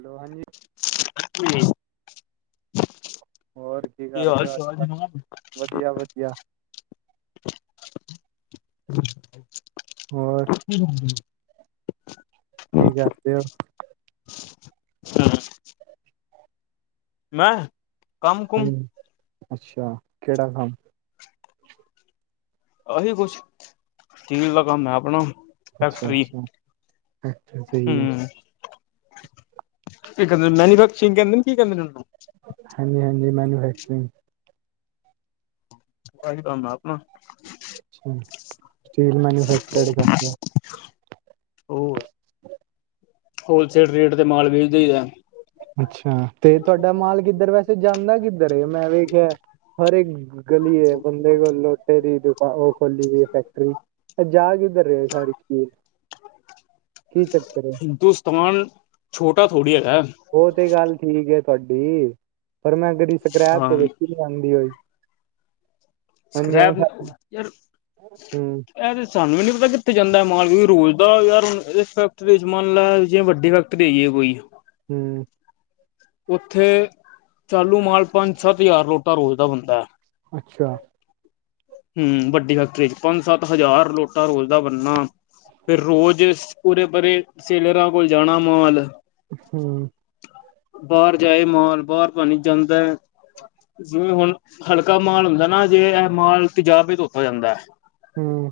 Hello ਹਾਂਜੀ ਹੋਰ ਕੀ ਕਰਦੇ ਹੋ ਅੱਜ ਹਾਲ-ਚਾਲ ਕੱਲ ਜਨਾਬ, ਵਧੀਆ ਵਧੀਆ ਹੋਰ ਹੂੰ, ਕੀ ਕਰਦੇ ਹੋ? ਹੂੰ ਮੈਂ ਕੰਮ ਕੁਮ ਹਾਂਜੀ ਅੱਛਾ ਕਿਹੜਾ ਕੰਮ, ਅਹੀ ਕੁਛ ਸਟੀਲ ਦਾ ਕੰਮ ਹੈ ਆਪਣਾ ਫੈਕਟਰੀ ਅੱਛਾ-ਅੱਛਾ ਐਕਟਰ ਸਹੀ ਹੈ। ਕਹਿੰ ਮੈਨੀਫੈਕਚਰਗ ਕਹਿੰਦੇ ਕੀ ਕਹਿੰਦੇੂ? ਹਾਂਜੀ-ਹਾਂਜੀ ਮੈਨੂਫੈਕਚਰਿੰਗ। ਬਾਈ ਕੰਮ ਆਪਣਾ ਅੱਛਾ ਸਟੀਲ ਮੈਨੂਫੈਕਚਰਡ ਕਰਦੇ ਹੋਰ? ਹੋਲਸੇਲ ਰੇਟ ਤੇ ਮਾਲ ਵੇਜਦਾ ਹੀ ਹੈ। ਅੱਛਾ ਤੇ ਤੁਹਾਡਾ ਮਾਲ ਕਿੱਧਰ ਵੈਸੇ ਜਾਂਦਾ ਕਿੱਧਰ ਮੈਂ ਵੇਖਿਆ ਹਰ ਇੱਕ ਗਲੀਏ ਬੰਦੇ ਕੋਲ ਲੋਟੇ ਦੀ ਦੁਕ ਉਹ ਖੋਲੀ ਗਈ ਫੈਕਟਰੀ ਜਾ ਕਿੱਧਰ ਰਿਹੇ ਹਰੀ ਹਿੰਦੁਸਤਾਨ ਛੋਟਾ ਥੋੜ੍ਹੀ ਹੈਗਾ। ਉਹ ਤੇ ਗੱਲ ਠੀਕ ਹੈ ਤੁਹਾਡੀ ਪਰ ਮੈਂ ਕਦੀ ਸਕ੍ਰੈਪ ਹਾਂ ਤੇ ਵੇਖੀ ਨ ਆਦੀ ਹੋਈ। ਹਾਂਜੀ ਸਕੈਬ ਐਵੇਂ ਯਾਰ ਹੂੰ ਇਹ ਤੇ ਸਾਨੂੰ ਵੀ ਨੀ ਪਤਾ ਕਿ ਜਾਂਦਾ ਰੋਜ਼ ਦਾ ਯਾਰਣ ਇਸ ਫੈਕਟਰੀ ਚ ਮੰਨ ਲੈ ਜੇ ਵੱਡੀ ਫੈਕਟਰੀ ਆ ਕੋਈ, ਹੂੰ, ਉੱਥੇ ਚਾਲੂ ਮਾਲ ਪੰਜ ਸੱਤ ਹਜ਼ਾਰ ਲੋਟਾ ਰੋਜ਼ ਦਾ ਬੰਦਾ ਹੈ। ਅੱਛਾ, ਹੂੰ ਵੱਡੀ ਫੈਕਟਰੀ ਚ ਪੰਜ ਸੱਤ ਹਜ਼ਾਰ ਲੋਟਾ ਰੋਜ਼ ਦਾ ਬਣਨਾ ਫਿਰ ਰੋਜ਼ ਪੂਰੇ ਪਰਰੇ ਸੇਲਰਾਂ ਕੋਲ ਜਾਣਾ ਮਾਲ ਹੂੰ, ਬਾਹਰ ਜਾਏ ਮਾਲ ਬਾਹਰ ਪਾਣੀ ਜਾਂਦਾ ਹੈ ਜਿਵੇਂ ਹੁਣ, ਹਲਕਾ ਮਾਲ ਹੁੰਦਾ ਨਾ ਜੇ ਇਹ ਮਾਲ ਤਜਰਬਾ ਨਾਲ ਧੋਤਾ ਜਾਂਦਾ ਹੈ। ਹੂੰ,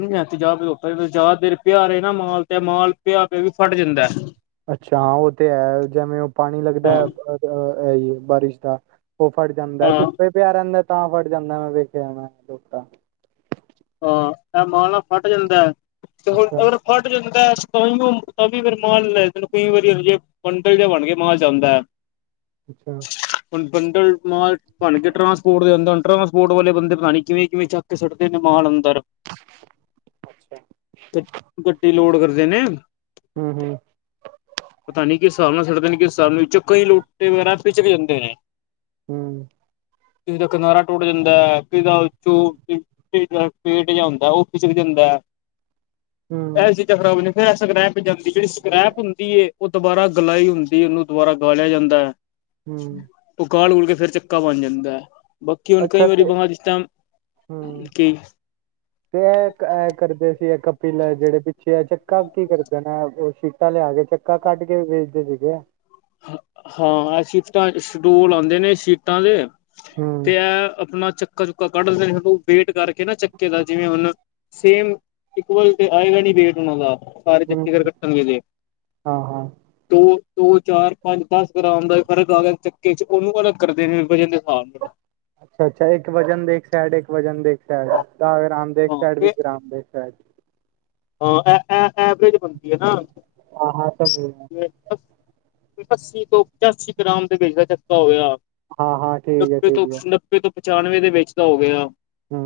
ਨਹੀਂ ਤੇ ਜਾ ਜ਼ਿਆਦਾ ਦੇਰ ਪਿਆ ਰਹੇ ਨਾ ਮਾਲ ਤੇ ਮਾਲ ਪਿਆ ਪਿਆ ਵੀ ਫਟ ਜਾਂਦਾ। ਅੱਛਾ ਹਾਂ ਉਹ ਤੇ ਹੈ ਜਿਵੇਂ ਉਹ ਪਾਣੀ ਲੱਗਦਾ ਹਾਂ ਹੈ ਹੈ ਹੀ ਬਾਰਿਸ਼ ਦਾ ਉਹ ਫਟ ਜਾਂਦਾ ਹਾਂ ਧੁੱਪੇ ਪਿਆ ਰਹਦਾ ਤਾਂ ਫਟ ਜਾਂਦਾ ਮੈਂ ਵੇਖਿਆ ਮੈਂ ਹਾਂ ਇਹ ਮਾਲਾ ਫਟ ਜਾਂਦਾ ਤੇ ਹੁਣ ਅੱਛਾ ਅਗਰ ਫਟ ਜਾਂਦਾ। ਕ ਵਾਰ ਮਾਲ ਲੈ ਕਈ ਵਾਰੀ ਹਜੇ ਬੰਡਲ ਜਿਹਾ ਬਣ ਕੇ ਮਾਲ ਜਾਂਦਾ ਹੈ। ਅੱਛਾ, ਹੁਣ ਬੰਡਲ ਬਣ ਕੇ ਟਰਸਪੋਰਟ ਦੇੰਦਾ ਟਰਾਂਸਪੋਰਟ ਵਾਲੇ ਬੰਦੇ ਪਤਾ ਕਿਵੇਂ ਕਿਵੇਂ ਚੱਕ ਛੱਡਦੇ ਮਾਲ ਅੰਦਰ ਅੱਛਾ ਗੱਡੀ ਲੋੜ ਕਰਦੇ ਨੇ, ਹੂੰ ਹੂੰ ਪਤਾ ਨੀ ਕਿਸ ਹਿਸਾਬ ਨਾਲ ਛੱਡਦੇ ਨੇ ਕਿਸ ਹਿਸਾਬ ਨਾਲ ਵਿੱਚ ਕਈ ਲੋਟੇ ਵਗੈਰਾ ਪਿਚਕ ਜਾਂਦੇ ਨੇ, ਹੂੰ, ਉਹਦਾ ਕਿਨਾਰਾ ਟੁੱਟ ਜਾਂਦਾ ਫੇਰ ਉਹਦਾ ਪੇਟ ਜਿਹਾ ਹੁੰਦਾ ਉਹ ਖਿਸਕ ਜਾਂਦਾ ਇਹ ਹੂੰ ਚੀਜ਼ਾਂ ਖਰਾਬ ਨੀ ਫੇਰ ਸਕਰੈਪ ਜਾਂਦੀ ਜਿਹੜੀ ਸਕ੍ਰੈਪ ਹੁੰਦੀ ਹੈ ਉਹ ਦੁਬਾਰਾ ਗਲਾਈ ਹੁੰਦੀ ਹੈ ਉਹਨੂੰ ਦੁਬਾਰਾ ਗਾਲਿਆ ਜਾਂਦਾ ਹੈ। ਹੂੰ ਔ ਗਾਲ ਗੂਲ ਕੇ ਫੇਰ ਚੱਕਾ ਬਣ ਜਾਂਦਾ ਹੈ। ਬਕੀ ਹੁਣ ਕਈ ਅੱਛਾ ਵਾਰੀ ਤੇ ਬਹਿਸਤਾ ਹੂੰ ਤੇ ਇਹ ਇਹ ਕਰਦੇ ਸੀ ਇਹ ਕਪਿਲ ਜਿਹੜੇ ਪਿੱਛੇ ਆ ਚ ਚੱਕਾ ਕੀ ਕਰ ਦੇਣਾ ਉਹ ਸ਼ੀਟਾਂ ਲਿਆ ਕੇ ਚੱਕਾ ਕੱਢ ਕੇ ਵੇਚਦੇ ਸੀਗੇ। ਹਾਂ ਸੀਟਾਂ ਸਟੂਲ ਆਦੇ ਨੇ ਸ਼ੀਟਾਂ ਦੇ ਹੂੰ ਤੇ ਇਹ ਆਪਣਾ ਚੱਕਾ ਚੁੱਕਾ ਕੱਢ ਲਦੇ ਵੇਟ ਕਰਕੇ ਨਾ ਚੱਕੇ ਦਾ ਜਿਵੇਂ ਹੁਣ ਸੇਮ ਇਕੁਲ ਤੇ ਆਏਗਾ ਨੀ ਵੇਟ ਉਹਨਾਂ ਦਾ ਸਾਰੇ ਹੂੰ ਚੱਕੀਗਰ ਕਟਣ ਗੇ ਐਦੇ ਹਾਂ ਹਾਂ ਚਾਰ ਪੰਜ ਦਸ ਗ੍ਰਾਮ ਦਾ ਫਰਕ ਆ ਗਿਆ ਚੱਕੇ ਚ ਉਹਨੂੰ ਕ ਅਲਗ ਕਰਦੇ ਨੇ ਹਿਸਾਬ ਅੱਛਾ-ਅੱਛਾ ਇੱਕ ਵਜਨ ਦੇਖ ਸਡ ਇੱਕ ਵਜਨ ਦੇਖ ਤਾਂ ਰਾਮਦੇਵ ਹਾਂ ਸਾਈਡ ਵੀ ਤੇ ਰਾਮਦੇਵ ਸਾਈਡ ਹਾਂ ਐਵਰੇਜ ਬਣਦੀ ਹੈ ਨਾ ਹਾਂ-ਹਾਂ ਸਮਝ ਗਿਆ। ਪ ਪੱਸੀ ਤੋਂ ਪਚਾਸੀ ਗ੍ਰਾਮ ਦੇ ਵਿੱਚ ਦਾ ਚੱਕਾ ਹੋਇਆਂ। ਹਾਂ-ਹਾਂ ਠੀਕ ਹੈ ਨੱਬੇ ਠੀਕ ਤੋਂ ਹੈ ਨੱਬੇ ਤੋਂ ਪਚਾਨਵੇਂ ਦੇ ਵਿੱਚ ਤਾਂ ਹੋ ਗਿਆ। ਹੂੰ,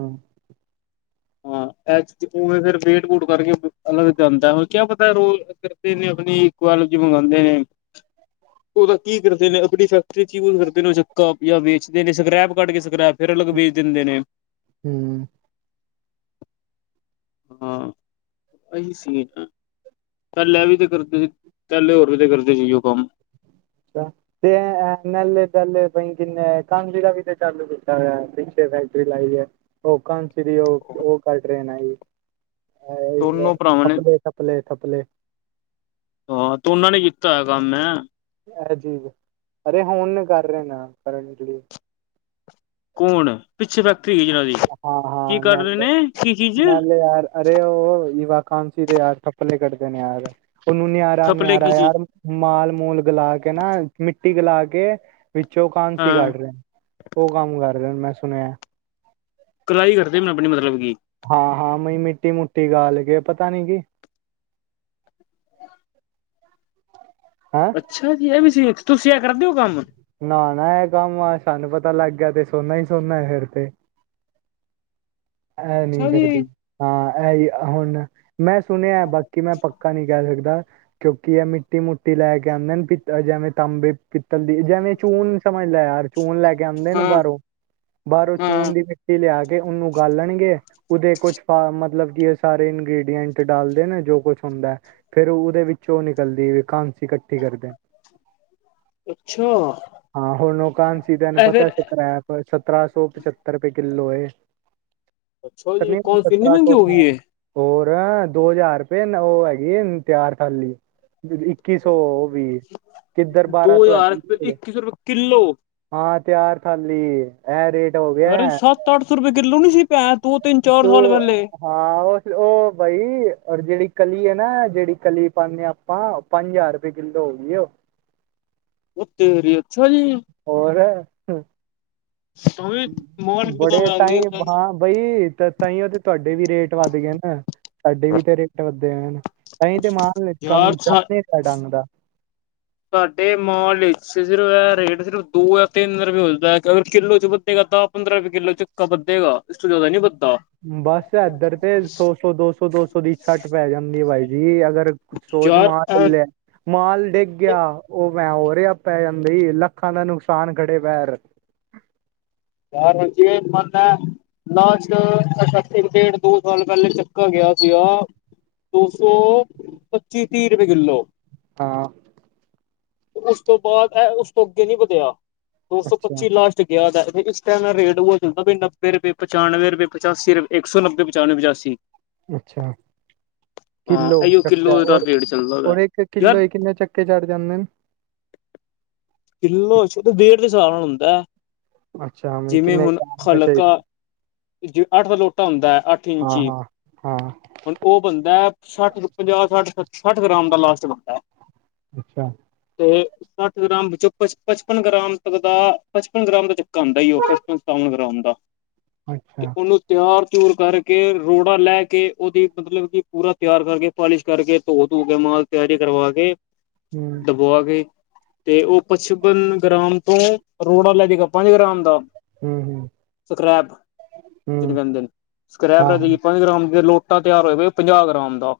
ਹਾਂ ਐਚਪ ਫਿਰ ਵੇ, ਟ ਕਰਕੇ ਅਲੱਗ ਜਾਂਦਾ ਹੈ ਕਿਆ ਪਤਾ ਰੋਲ ਕਰਦੇ ਨੇ ਆਪਣੀਲ ਮੰਗਵਾਦੇ ਨੇ, ਉਹਦਾ ਕੀ ਕਰਦੇ ਨੇ ਆਪਣੀ ਫੈਕਟਰੀ ਚ ਯੂਜ ਕਰਦੇ ਨੇ ਚੱਕਾ ਜਾਂ ਵੇਚਦੇ ਨੇ ਸਕੈਪ ਕੱਢ ਕੇ ਸਕ੍ਰੈਪ ਫੇਰ ਅਲਗ ਬੀਜ ਦਿੰਦੇ ਨੇ ਹੂੰ ਹਾਂ ਆਹੀ ਸੀਨ ਹੈ, ਪਹਿਲ ਵੀ ਤੇ ਕਰਦੇ ਸੀ ਪਹਿਲੇ ਹੋਰ ਵੀ ਤੇ ਕਰਦੇ ਸੀ ਉਹ ਕੰਮ ਤੇ ਨਲ ਦੱਲ ਬਈ ਗੀਨ ਕਾਣ ਗਿੜ ਵੀ ਦੇ ਚਾਲ ਕਿਤਾ ਹੋਇਆ, ਫੈਕਟਰੀ ਲਾਈ ਹੈ ਉਹ ਕਾਂ ਸੀ ਦੀ ਉਹ-ਉਹ ਟਰੇਨ ਆਈ ਦੋਨੋ ਭਰਾਵਾਂ ਨੇ ਥਪਲੇ-ਥਪਲੇ-ਥਪਲੇ ਹਾਂ ਦੋਨਾਂ ਨੇ ਕੀਤਾ। ਹੈ ਕੰਮ ਮੈਂ, ਅਰੇ ਹੁਣ ਕਰ ਰਹੇ ਨਾ ਕਰਾਟਲੀ ਕੌਣ ਪਿੱਛੇ, ਹੈ ਜਿਹਨਾਂ ਦੀ ਕੀ ਹਾਂ-ਹਾਂ ਕਰ ਰਹੇ ਨੇ ਕੀ ਚੀਜ਼ ਨਲ ਯਾਰ ਅਰੇ ਔ ਕਾਂਸੀ ਦੇ ਯਾਰ ਥਪਲੇ ਕੱਢਦੇ ਨੇ ਯਾਰ ਉਹਨੂੰ ਨਿਆਰਾ ਥਪਲੇ ਕੀ ਨਿਆਰਾ ਚੀਜ਼ ਯਾਰ ਮਾਲ ਮੂਲ ਗਲਾ ਕੇ ਨਾ ਮਿੱਟੀ ਗਲਾ ਕੇ ਵਿੱਚੋਂ ਕਾਂਸੀ ਹਾਂ ਕੱਢ ਰਹੇ ਉਹ ਕੰਮ ਕਰ ਰਹੇ ਮੈਂ ਸੁਣਿਆ ਕਲਾਈ ਕਰਦੇ ਮੈ ਆਪਣੀ ਮਤਲਬ ਕਿ ਹਾਂ-ਹਾਂ ਮਿੱਟੀ-ਮੁਟੀ ਨਾਲ ਕੇ ਪਤਾ ਨੀ ਕੀ ਹੈਂ ਅੱਛਾ ਜੀ ਇਹ ਵੀ ਸੀ ਤੁਸੀਂ ਇਹ ਕਰਦੇ ਹੋ ਕੰਮ, ਨਾਹਾਣਾ ਆ ਕੰਮ ਆਾ ਸਾਨੂੰ ਪਤਾ ਲੱਗ ਗਿਆ ਤੇ ਸੋਨਾ ਹੀ ਸੋਨਾ ਫਿਰ ਤੇ, ਇਹ ਨਹੀਂ ਅੱਛਾ ਜੀ ਕਰਦੇ ਹਾਂ ਇਹੀ ਹੁਣ ਮੈਂ ਸੁਣਿਆ ਬਾਕੀ ਮੈਂ ਪੱਕਾ ਨਹੀਂ ਕਹਿ ਸਕਦਾ ਕਿਉਂਕਿ ਇਹ ਮਿੱਟੀ ਮੋਟੀ ਲੈ ਕੇ ਆਦੇ। ਜਿਵੇਂ ਤਾਂਬੇ ਪਿੱਤਲ ਦੀ ਜਿਵੇਂ ਚੂਨ ਸਮਝ ਲੈ ਯਾਰ ਚੂਨ ਲੈ ਕੇ ਆਉਂਦੇ ਨੇ ਹਾਂ ਬਾਹਰੋਂ ਬਾਹਰੋਂ ਹਾਂ ਚੂਨ ਦੀ ਮਿੱਟੀ ਲਿਆ ਕੇ ਉਹਨੂੰ ਗਾਲਣਗੇ ਉਹਦੇ ਕੁਛ ਫਾਰ ਮਤਲਬ ਸਾਰੇ ਇੰਗ੍ਰਡੀਐਂਟ ਡਾਲਦੇ ਨਾ ਜੋ ਕੁਛ ਹੁੰਦਾ ਹੈ ਫੇਰ ਉਹਦੇ ਵਿੱਚ ਉਹ ਨਿਕਲਦੀ ਐ ਇਕੱਠੀ ਕਰਦੇ ਅੱਛਾ ਹਾਂ ਹੋਣ ਉਹ ਕਾਂ ਸੀ ਤੈਨੂੰ ਇਹ ਪਤਾ ਫਿਰ ਸੀ ਕਰਾਆ ਸਤਰਾਂ ਸੌ ਪਚੱਤਰ ਰੁਪਈਆ ਕਿੱਲੋ ਹੈ ਅੱਛਾ ਜੀ ਕੌਣ ਸੀ ਇੰਨੀ ਸਤਰਾਂ ਮਹਿੰਗੀ ਹੋ ਗਈ ਹੈ ਸੌਰ ਦੋ ਹਜ਼ਾਰ ਰੁਪਏ ਉਹ ਹੈਗੀ ਤਿਆਰ ਕਰਨੀ, ਇੱਕੀ ਸੌ ਉਹ ਵੀ ਕਿੱਧਰ ਬਾਰਾਂ ਸੌ ਹੈ ਫੱਲੋ, ਤਿਆਰ ਕਰਲੀ ਐ ਇਹ ਰੇਟ ਹੋ ਰੇ ਗਿਆ ਸੱਤ ਅੱਠ ਸੌ ਰੁਪਏ ਕਿੱਲੋ ਨੀ ਸੀ ਪੈ ਤੂੰ ਹਾਂ ਉਹ ਉਹ ਬਾਈ ਔਰ ਜਿਹੜੀ, ਕਲੀ ਹੈ ਨਾ ਜਿਹੜੀ ਕਲੀ ਪਾਨੇ ਹਾਂ ਆਪਾਂ ਪੰਜ ਹਜ਼ਾਰ ਰੁਪਏ ਕਿੱਲੋ ਹੋਗੀ ਈ ਉਹ ਔ ਤੇਰੀ, ਅੱਛਾ ਜੀ ਹੋਰ? ਤੁਮੀ ਮਾਲ ਕਿਤੋਂ ਬੜੇ ਤਾਂ ਮੰਗਦੀ ਹੀ ਹਾਂ ਬਈ ਤਾਂ, ਤਾਂ ਹੀ ਉਹਦੇ ਤੁਹਾਡੇ ਵੀ ਰੇਟ ਵੱਧ ਗਏ ਨਾ ਸਾਡੇ ਵੀ ਤੇ ਰੇਟ ਵੱਧਦੇ ਹੋਏ। ਅਸੀਂ ਤੇ ਮਹਾ ਕੰਮ ਚੱਲਦੇ ਡੰਗ ਦਾ ਤੁਹਾਡੇ ਮਾਲ ਵਿਚ ਸਿਰਫ ਰੇਟ, ਸਿਰਫ ਦੋ ਜਾਂ ਤਿੰਨ ਰੁਪਏ ਹੁੰਦਾ ਅਗਰ ਕਿੱਲੋ ਚ ਵਧੇਗਾ ਦਸ ਪੰਦਰਾਂ ਰੁਪਏ ਕਿੱਲੋ ਚੱਕਾ ਵਧੇਗਾ ਇਸ ਤੋਂ ਜ਼ਿਆਦਾ ਨੀ ਵੱਧ, ਬਸ ਏਧਰ ਤੇ ਸੋ-ਸੌ-ਦੋ-ਸੋ-ਦੋ-ਸੋ ਦੀ ਛੱਟ ਪੈ ਜਾਂਦੀ ਹੈ ਬਾਈ ਜੀ, ਅਗਰ ਕੁ ਸੋਚ ਮ ਯਾਰ ਲੈ ਮਾਲ ਡਿੱਗ ਗਿਆ ਉਹ ਮੈਂ ਹੋਰ ਪੈ ਜਾਂਦੇ ਸੀ ਲੱਖਾਂ ਦਾ ਨੁਕਸਾਨ ਖੜੇ ਪੈਰ ਯ ਮੰਨ ਹੈ ਨਾਚ ਡੇਢ ਦੋ ਸਾਲ ਪਹਿਲੇ ਚੱਕਾ ਗਿਆ ਸੀਗਾ। ਦੋ ਸੌ ਪੱਚੀ ਤੀਹ ਰੁਪਏ ਕਿੱਲੋ, ਹਾਂ, ਤੇ ਉਸ ਤੋਂ ਬਾਅਦ ਇਹ ਉਸ ਤੋਂ ਅੱਗੇ ਨੀ ਵਧਿਆ ਦੋ ਸੌ ਅੱਛਾ ਪੱਚੀ ਲਾਸਟ ਗਿਆ। ਇਸ ਟਾਈਮ ਮੈਂ ਰੇਟ ਉਹ ਚਦਾ ਵੀ ਨੱਬੇ ਰੁਪਏ ਪਚਾਨਵੇਂ ਰੁਪਏ ਪਚਾਸੀ ਰੁਪਏ ਸੌ ਨੱਬੇ ਪਚਾਨਵੇਂ ਪਚਾਸੀ, ਅੱਛਾ, ਹਾਂ ਕਿੱਲੋ ਇਹੀਓ ਕਿੱਲੋ ਚੱਕਾ ਦਾ ਰੇਟ ਚੱਲਦਾ ਵਾ ਇੱਕ ਯਾਰ ਕਿੱਲੋ ਕਿੰਨੇ ਚੱਕੇ ਚੜ ਜਾਂਦੇ ਨੇ? ਕਿਲੋ ਚ ਡੇਡ ਦੇ ਹਿਸਾਬ ਨਾਲ ਹੁੰਦਾ। ਅੱਛਾ ਮ ਜਿਵੇਂ ਕਿੰਨੇ ਹੁਣ ਗ੍ਰਾਮ ਦਾ ਖਲਕਾ ਚਾਹੀਦਾ । ਜੈ ਅੱਠ ਦਾ ਲੋਟਾ ਹੁੰਦਾ ਹੈ ਅੱਠ ਇੰਚ ਹਾਂ ਹੀ । ਹਾਂ ਹਾਂ ਹੁਣ ਉਹ ਬੰਦਾ ਸੱਠ ਪੰਜਾਹ ਸੱਠ ਸੱਠ ਗ੍ਰਾਮ ਦਾ ਲਾਸਟ ਬੰਦਾ ਹੈ । ਅੱਛਾ । ਸੱਠ ਗ੍ਰਾਮ ਵਿੱਚੋਂ ਪਚਪਨ ਗ੍ਰਾਮ ਤੱਕ ਦਾ ਪਚਪਨ ਗ੍ਰਾਮ ਦਾ । ਘਦਾ ਥੇ ਪੰਤਨ ਗ੍ਰਾਮ ਦਾ ਤੇ ਅੱਛਾ ਉਹਨੂੰ ਤਿਆਰ ਚੂਰ ਕਰਕੇ ਰੋੜਾ ਲੈ ਕੇ ਉਹਦੀ ਮਤਲਬ ਕਿ ਪੂਰਾ ਤਿਆਰ ਕਰਕੇ ਪਾਲਿਸ਼ ਕਰਕੇ ਧੋ ਧੁ ਕੇ ਔਨੁੰ, ਨਾਲ ਤਿਆਰੀ ਕਰਵਾ, ਹੂੰ ਦਬਵਾ ਆ ਕੇ ਤੇ ਉਹ ਪਚਪਨ ਗ੍ਰਾਮ ਤੋਂ, ਰੋੜਾ ਲੈ ਜਗਾ ਪੰਜ ਗ੍ਰਾਮ ਦਾ ਹੂੰ ਹੂੰ ਸਕ੍ਰੈਪ ਹੂੰ ਤਨ ਦਿਨ ਸਕ੍ਰੈਪ ਹਾਂ ਰਗੀ ਹਾਂ ਪੰਜ ਗ੍ਰਾਮ ਲੋਟਾ ਤਿਆਰ ਹੋਇਆ ਪੰਜਾਹ ਗ੍ਰਾਮ ਦਾ,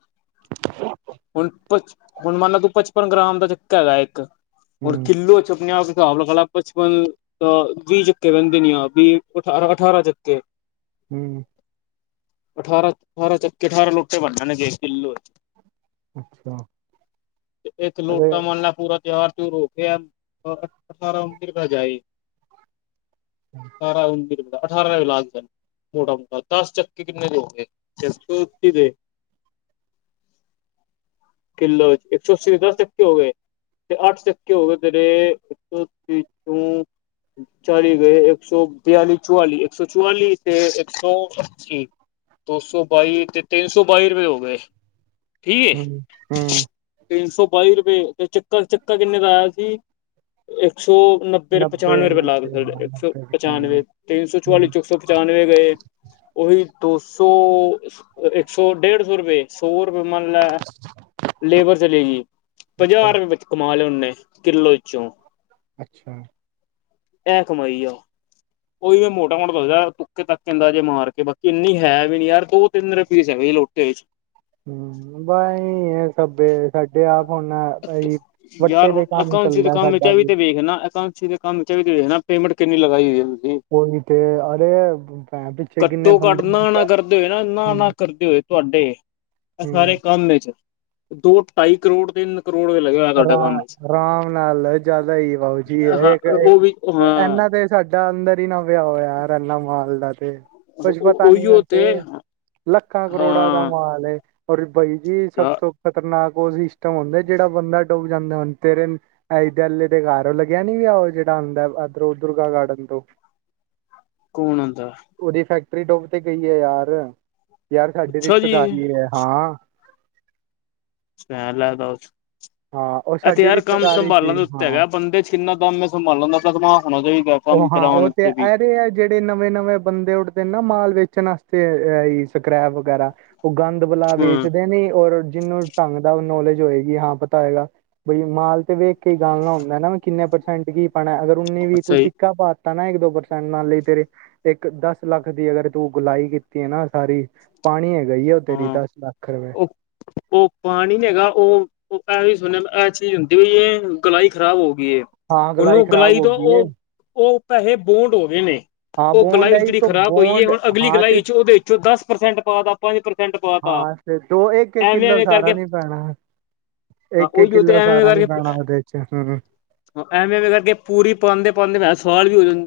ਹੁਣ ਪ ਹੁਣ ਮੰਨਲੇ ਤੂੰ ਪਚਪਨ ਗ੍ਰਾਮ ਦਾ ਚੱਕਾ ਹੈਗਾ ਇੱਕ, ਹੁਣ ਹੂੰ ਕਿਲੋ ਚ ਪੰਜਾਹ ਆਪਲਾ ਕ ਬਚਪਨ ਅ ਵੀਹ ਚੱਕੇ ਬਹਿੰਦੇ ਨ ਆ ਵੀਹ ਅਠਾਰ-ਅਠਾਰਾਂ ਚੱਕੇ, ਹੂੰ, ਅਠਾਰਾਂ-ਅਠਾਰਾਂ ਚ ਅਠਾਰਾਂ ਲੁਟੇ ਬਣ ਜਾ ਨੇਗੇੇ ਕਿੱਲੋ ਚ ਅੱਛਾ ਇੱਕ ਅਰੇ ਲੋਟਾ ਮਨਲਾ ਪੂਰਾ ਤਿਹਾਰ ਰੋਕਿਆ ਸਾਰਾ ਮਿਣਦਾ ਜਾਈ। ਅਠਾਰਾਂ ਔ ਅਠਾਰਾਂ ਵੀ ਲਾਜ ਜਾ ਮੋਟਾ ਮੋਟਾ ਦਸ ਚੱਕੇ ਕਿੰਨੇ ਦੀ ਐ, ਚਤੁਥ ਦੇ, ਕਿੱਲੋ ਇੱਕ ਸੌ ਅੱਸੀ ਦਸ ਤੱਕੇ ਹੋ ਗਏ। ਤੇ ਅੱਠ ਚਕੇ ਹੋ ਗਏ ਤੇਰੇ ਇੱਕ ਸੌਤੀ, ਚਲੀ ਗਏ ਇੱਕ ਸੌ ਬਿਆਲੀ ਚੁਵਲੀ ਇੱਕ ਸੌ ਚੁਆਲੀ ਤੇ ਇੱਕ ਸੌ ਅੱਸੀ, ਦੋ ਸੌ ਬਾਈ ਤੇ ਤਿੰਨ ਸੌ ਬਾਈ ਰੁਪਏ ਹੋ ਗਏ। ਠੀਕ ਏ ਹਮ ਹਮ । ਤਿੰਨ ਸੌ ਬਾਈ ਰੁਪਏ ਤੇ ਚੱਕਰ । ਚੱਕਰ ਕਿੰਨੇ ਦਾ ਆਇਆ ਸੀ? ਇੱਕ ਇੱਕ ਸੌ ਨੱਬੇ ਪਚਾਨਵੇਂ ਰੁਪਏ ਲਾ ਨੱਬੇ । ਹਾਂ ਇੱਕ ਸੌ ਨੱਬੇ ਪਚਾਨਵੇਂ ਤਿੰਨ ਸੌ ਚੁਵਾਲੀ ਹੂੰ, । ਸੌ ਪਚਾਨਵੇਂ ਗਏ। ਉਹੀ ਦੋ ਸੌ ਇੱਕ ਸੌ ਡੇਢ ਸੌ ਰੁਪਏ ਸੋ । ਰੇ ਮੰਨ ਲੈ ਲੇਬਰ ਚਲੇਗੀ । ਪੰਜਾਹ ਅੱਛਾ ਰੁਪਏ ਵਿੱਚ ਕਮਾ ਲਿਆ ਨੇ। ਕਿੱਲੋ ਚੋਂ । ਅੱਛਾ । ਇਹ ਕਮਾਈ ਆ ਉਹ । ਉਹੀ ਮੈਂ ਮੋ ਦਾ ਯਾਰ ਤੁੁੱਕੇ ਤੱਕ ਕਦਾ ਜੇ ਮਾਰ ਕੇ । ਬਾਕੀ ਇੰਨੀ ਹੈ ਵੀ ਨੀ ਯਾਰ। ਦੋ ਤਿੰਨ ਰ ਪੀਸ ਹੈਗੀ ਲੋੋਟੇ ਵਿੱਚ ਹਮ ਬਸ ਐਹੀ ਆ ਸਬੇ ਸਾਡੇ ਆਪ । ਹੁਣ ਭਾਈ ਵੱਟੇ ਯਾਰ ਤੇ ਕੰਮ ਚੱਲਦਾ ਸਾਡਾ ਵੀ । ਚੀ ਦੇ ਕੰਮ ਚ ਵੀ ਨਾ ਪੇਮੈਂਟ ਕਿੰਨੀ ਲਗਾਈ ਹੋਈ? ਉਹੀ ਤੇ ਅਰੇ ਭੈਣ ਪਿੱਛੇ ਕਿੰਨੇ ਘੱਟੋ ਘੱਟ ਬੰਦੇ ਨਾ ਨਾ ਕਰਦੇ ਹੋਏ ਨਾ ਨਾ ਨਾ ਹੂੰ ਕਰਦੇ ਹੋਏ । ਤੁਹਾਡੇ ਐ ਹੂੰ ਸਾਰੇ ਕੰਮ ਵਿੱਚ ਦੋ ਢਾਈ ਕਰੋੜ ਦੇ । ਰਾਮ ਅਰਾਮ ਨਾਲ ਜ਼ਿਆਦਾ ਹੀ ਵਾਊ ਜੀ ਹੈ ਹਾਂ । ਉਹ ਵੀ ਏਕੁ ਹਾਂ ਇਨਾਂ ਤੇ ਸਾਡਾ ਅੰਦਰ ਹੀ ਨਾ ਵਿਆ ਹੋਇਆ ਰਨਾ ਮਾਲ ਦਾ । ਕੁਝ ਪਤਾ ਨੀ ਉਹੀਓ ਵੈਸੇ ਤੇ ਲ। ਲੱਖਾਂ ਕਰੋੜਾਂ ਦਾ ਹਾਂ ਮਾਲ ਐ। ਔਰ ਬਾਈ ਜੀ ਸਭ ਯਾਰ ਤੋਂ ਖਤਰਨਾਕ ਉਹ ਸਿਸਟਮ ਹੁੰਦਾ ਜਿਹੜਾ ਬੰਦਾ । ਡੁੱਬ ਜਾਂਦੇ ਹੁਣ । ਤੇਰੇ ਇਧਲੇ ਦੇ ਘਰ ਲੱਗਿਆ ਨੀ ਵੀ ਉਹ ਜਿਹੜਾ ਆਉਂਦਾ ਉਧਰੋਂ ਦੁਰਗਾ ਗਾਰਡਨ ਤੋਂ । [unintelligible] ਕੌਣ ਹੁੰਦਾ? ਪਰੀ ਟੋਪ ਤੇ ਗਈ ਹੈ ਯਾਰ । ਯਾਰ ਸਾਡੀ ਅੱਛਾ ਜੀ ਰਿਸ਼ਤੇਦਾਰੀ ਹੈ ਹਾਂ। [inaudible] ਇਹ ਹਾਂ ਉਹ ਤਾਂ ਸਾਡੀ ਯਾਰ ਕੰਮ ਰਿਸ਼ਤੇਦਾਰੀ ਸੰਭਾਲਣ ਸੀ ਦੇ ਉੱਤੇ ਹਾਂ ਹੈਗਾ । ਬੰਦੇ ਚ ਕਿੰਨਾ ਦਮ ਹੈ ਸੰਭਾਲਣ ਦਾ ਦਮ ਹੋਣਾ ਚਾਹੀਦਾ । ਉਹ ਹਾਂ ਉਹ ਤੇ ਇਹ ਰਹੇ ਆ । ਜਿਹੜੇ ਨਵੇਂ ਨਵੇਂ ਬੰਦੇ ਉੱਠਦੇ ਨਾ ਮਾਲ ਵਿੱਚ । ਕ੍ਰਿਪਟ ਵਾਸਤੇ ਸਕ੍ਰੈਪ ਵਗੈਰਾ ਉਹ ਗੰਦ ਬਲਾ ਹੂੰ ਵੇਚਦੇ ਨੇ ਔਰ । ਜਿਹਨੂੰ ਢੰਗ ਨਾਲ ਨੌਲੇਜ ਹੋਏਗੀ । ਹਾਂ ਪਤਾ ਹੋਏਗਾ ਬਈ ਮਾਲ ਤੇ ਵੇਖ । ਗਾਲਣਾ ਹੁੰਦਾ ਨਾ ਕਿੰਨੇ ਪਰਸੈਂਟ ਕੀ ਪਾਣਾ ਅਗਰ ਉਨੀ ਵੀ ਤੂੰ ਸਹੀ ਸਿੱਕਾ ਪਾ ਤਾਂ ਨਾ ਇੱਕ ਦੋ ਪਰਸੈਂਟ ਨਾਲ ਤੇਰੇ ਇੱਕ ਦਸ ਲੱਖ ਦੀ ਅਗਰ ਤੂੰ ਗੁਲਾਈ ਕੀਤੀ ਹੈ ਨਾ ਸਾਰੀ ਪਾਣੀ ਹੈ ਗਈ ਆ ਉਹ ਤੇਰੀ ਦਸ ਲੱਖ । ਉਹ ਉਹ ਪਾਣੀ ਨ ਹੈਗਾ ਉਹ । ਉਹ ਐ ਵੀ ਸੁਣਿਆ ਐ। ਚੀਜ਼ ਹੁੰਦੀ ਇਹ ਗਲਾਈ ਖਰਾਬ ਹੋ । ਹਾਂ ਉਹਨੂੰ ਖ਼ਰਾਬ ਗਲਾਈ ਹੋ ਤੋਂ ਗਈ ਹੈ ਉਹ ਉਹ ਪੈਸੇ ਬੋਂਡ ਹੋ ਗਏ ਨੇ । ਹਾਂ ਉਹ ਬੋਂਡ ਗਲਾਈ ਆਈ ਜਿਹੜੀ ਤੋਂ ਖਰਾਬ ਹੋਈ ਹੈ । ਬੋਂਡ ਹੁਣ ਅਗਲੀ ਹਾਂ ਤੇ ਗਲਾਈ ਚ ਉਹਦੇ ਵਿੱਚੋਂ ਦਸ ਪ੍ਰਸੈਂਟ ਪਾ ਤਾਂ ਪੰਜ ਪ੍ਰਸੈਂਟ ਪਾ ਤਾਂ । ਹਾਂ ਤੇ ਦੋ ਇੱਕ । ਇੱਕ ਕਿੱਲੋ ਸਾਰਾ ਨੀ ਪੈਣਾ । ਹਾਂ ਇੱਕ ਇੱਕ ਉਹੀਓ ਤੇ ਕਿੱਲੋ ਐਵੇਂ ਸਾਰਾ ਨੀ ਕਰਕੇ ਪੈਣਾ ਉਹਦੇ ਚ ਹਮ । ਐਵੇਂ ਵੀ ਕਰਕੇ ਪੂਰੀ ਪਾਉਂਦੇ ਪਾਉਂਦੇ ਮੈ ਸਵਾਲ ਵੀ ਹੋ ਜਾਂਦਾ ।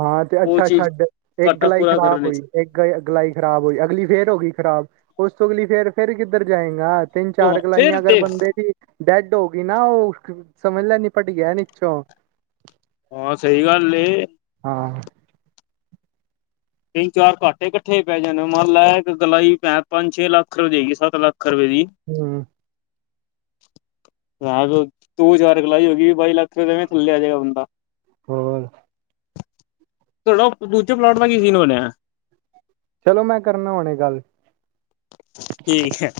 ਹਾਂ ਤੇ ਅੱਛਾ ਛੱਡ ।ਇੱਕ ਘਾਟਾ ਗਲਾਈ ਪੂਰਾ ਕਰਨ ਖ਼ਰਾਬ ਵਿੱਚ ਹੋਈ। ਇੱਕ ਗਲਾਈ ਖ਼ਰਾਬ ਹੋਈ ।ਅਗਲੀ ਫੇਰ ਹੋ ਗਈ ਖਰਾਬ । ਉਸ ਤੋਂ ਅਗਲੀ ਫੇਰ । ਫਿਰ ਕਿੱਧਰ ਜਾਏਗਾ ਤਿੰਨ ਉਹ ਚਾਰ ਕਲਾਈਆਂ ਫਿਰ ਅਗਰ ਤੇ ਬੰਦੇ ਸੀ । ਡੈਡ ਹੋ ਗਈ ਨਾ । ਉਹ ਸਮਝ ਲੈਂਦੀ ਭਟ ਗਿਆ ਨੀਛੋਂ । ਹਾਂ ਸਹੀ ਗੱਲ ਏ। ਹਾਂ । ਹਾਂ। ਤਿੰਨ ਚਾਰ ਘਾਟੇ ਇਕੱਠੇ ਪੈ ਜਾਣੇ । ਮੰਨ ਲੈ ਇੱਕ ਗੋਲਾਈ ਹੀ ਪੰਜ ਛੇ ਲੱਖ ਰੁਪਏ ਜਾਏਗੀ ਸੱਤ ਲੱਖ । ਲਖ ਰੁਪਏ ਦੀ ਹੂੰ ਦੋ ਚਾਰ ਕਲਾਈ ਹੋ ਗਈ । ਬਾਈ ਲੱਖ ਰੁਪਏ ਮਵੇ ਥੱਲੇ ਆਜੈਗਾ ਬੰਦਾ । ਹੋਰ । ਚਲੋ ਦੂਜੇ ਪਲਾਟ ਦਾ ਕੀ ਸੀਨ ਬਣਿਆ? ਚਲੋ ਮੈਂ ਕਰਨਾ ਹੁਣੇ ਗੱਲ ਠੀਕ ਹੈ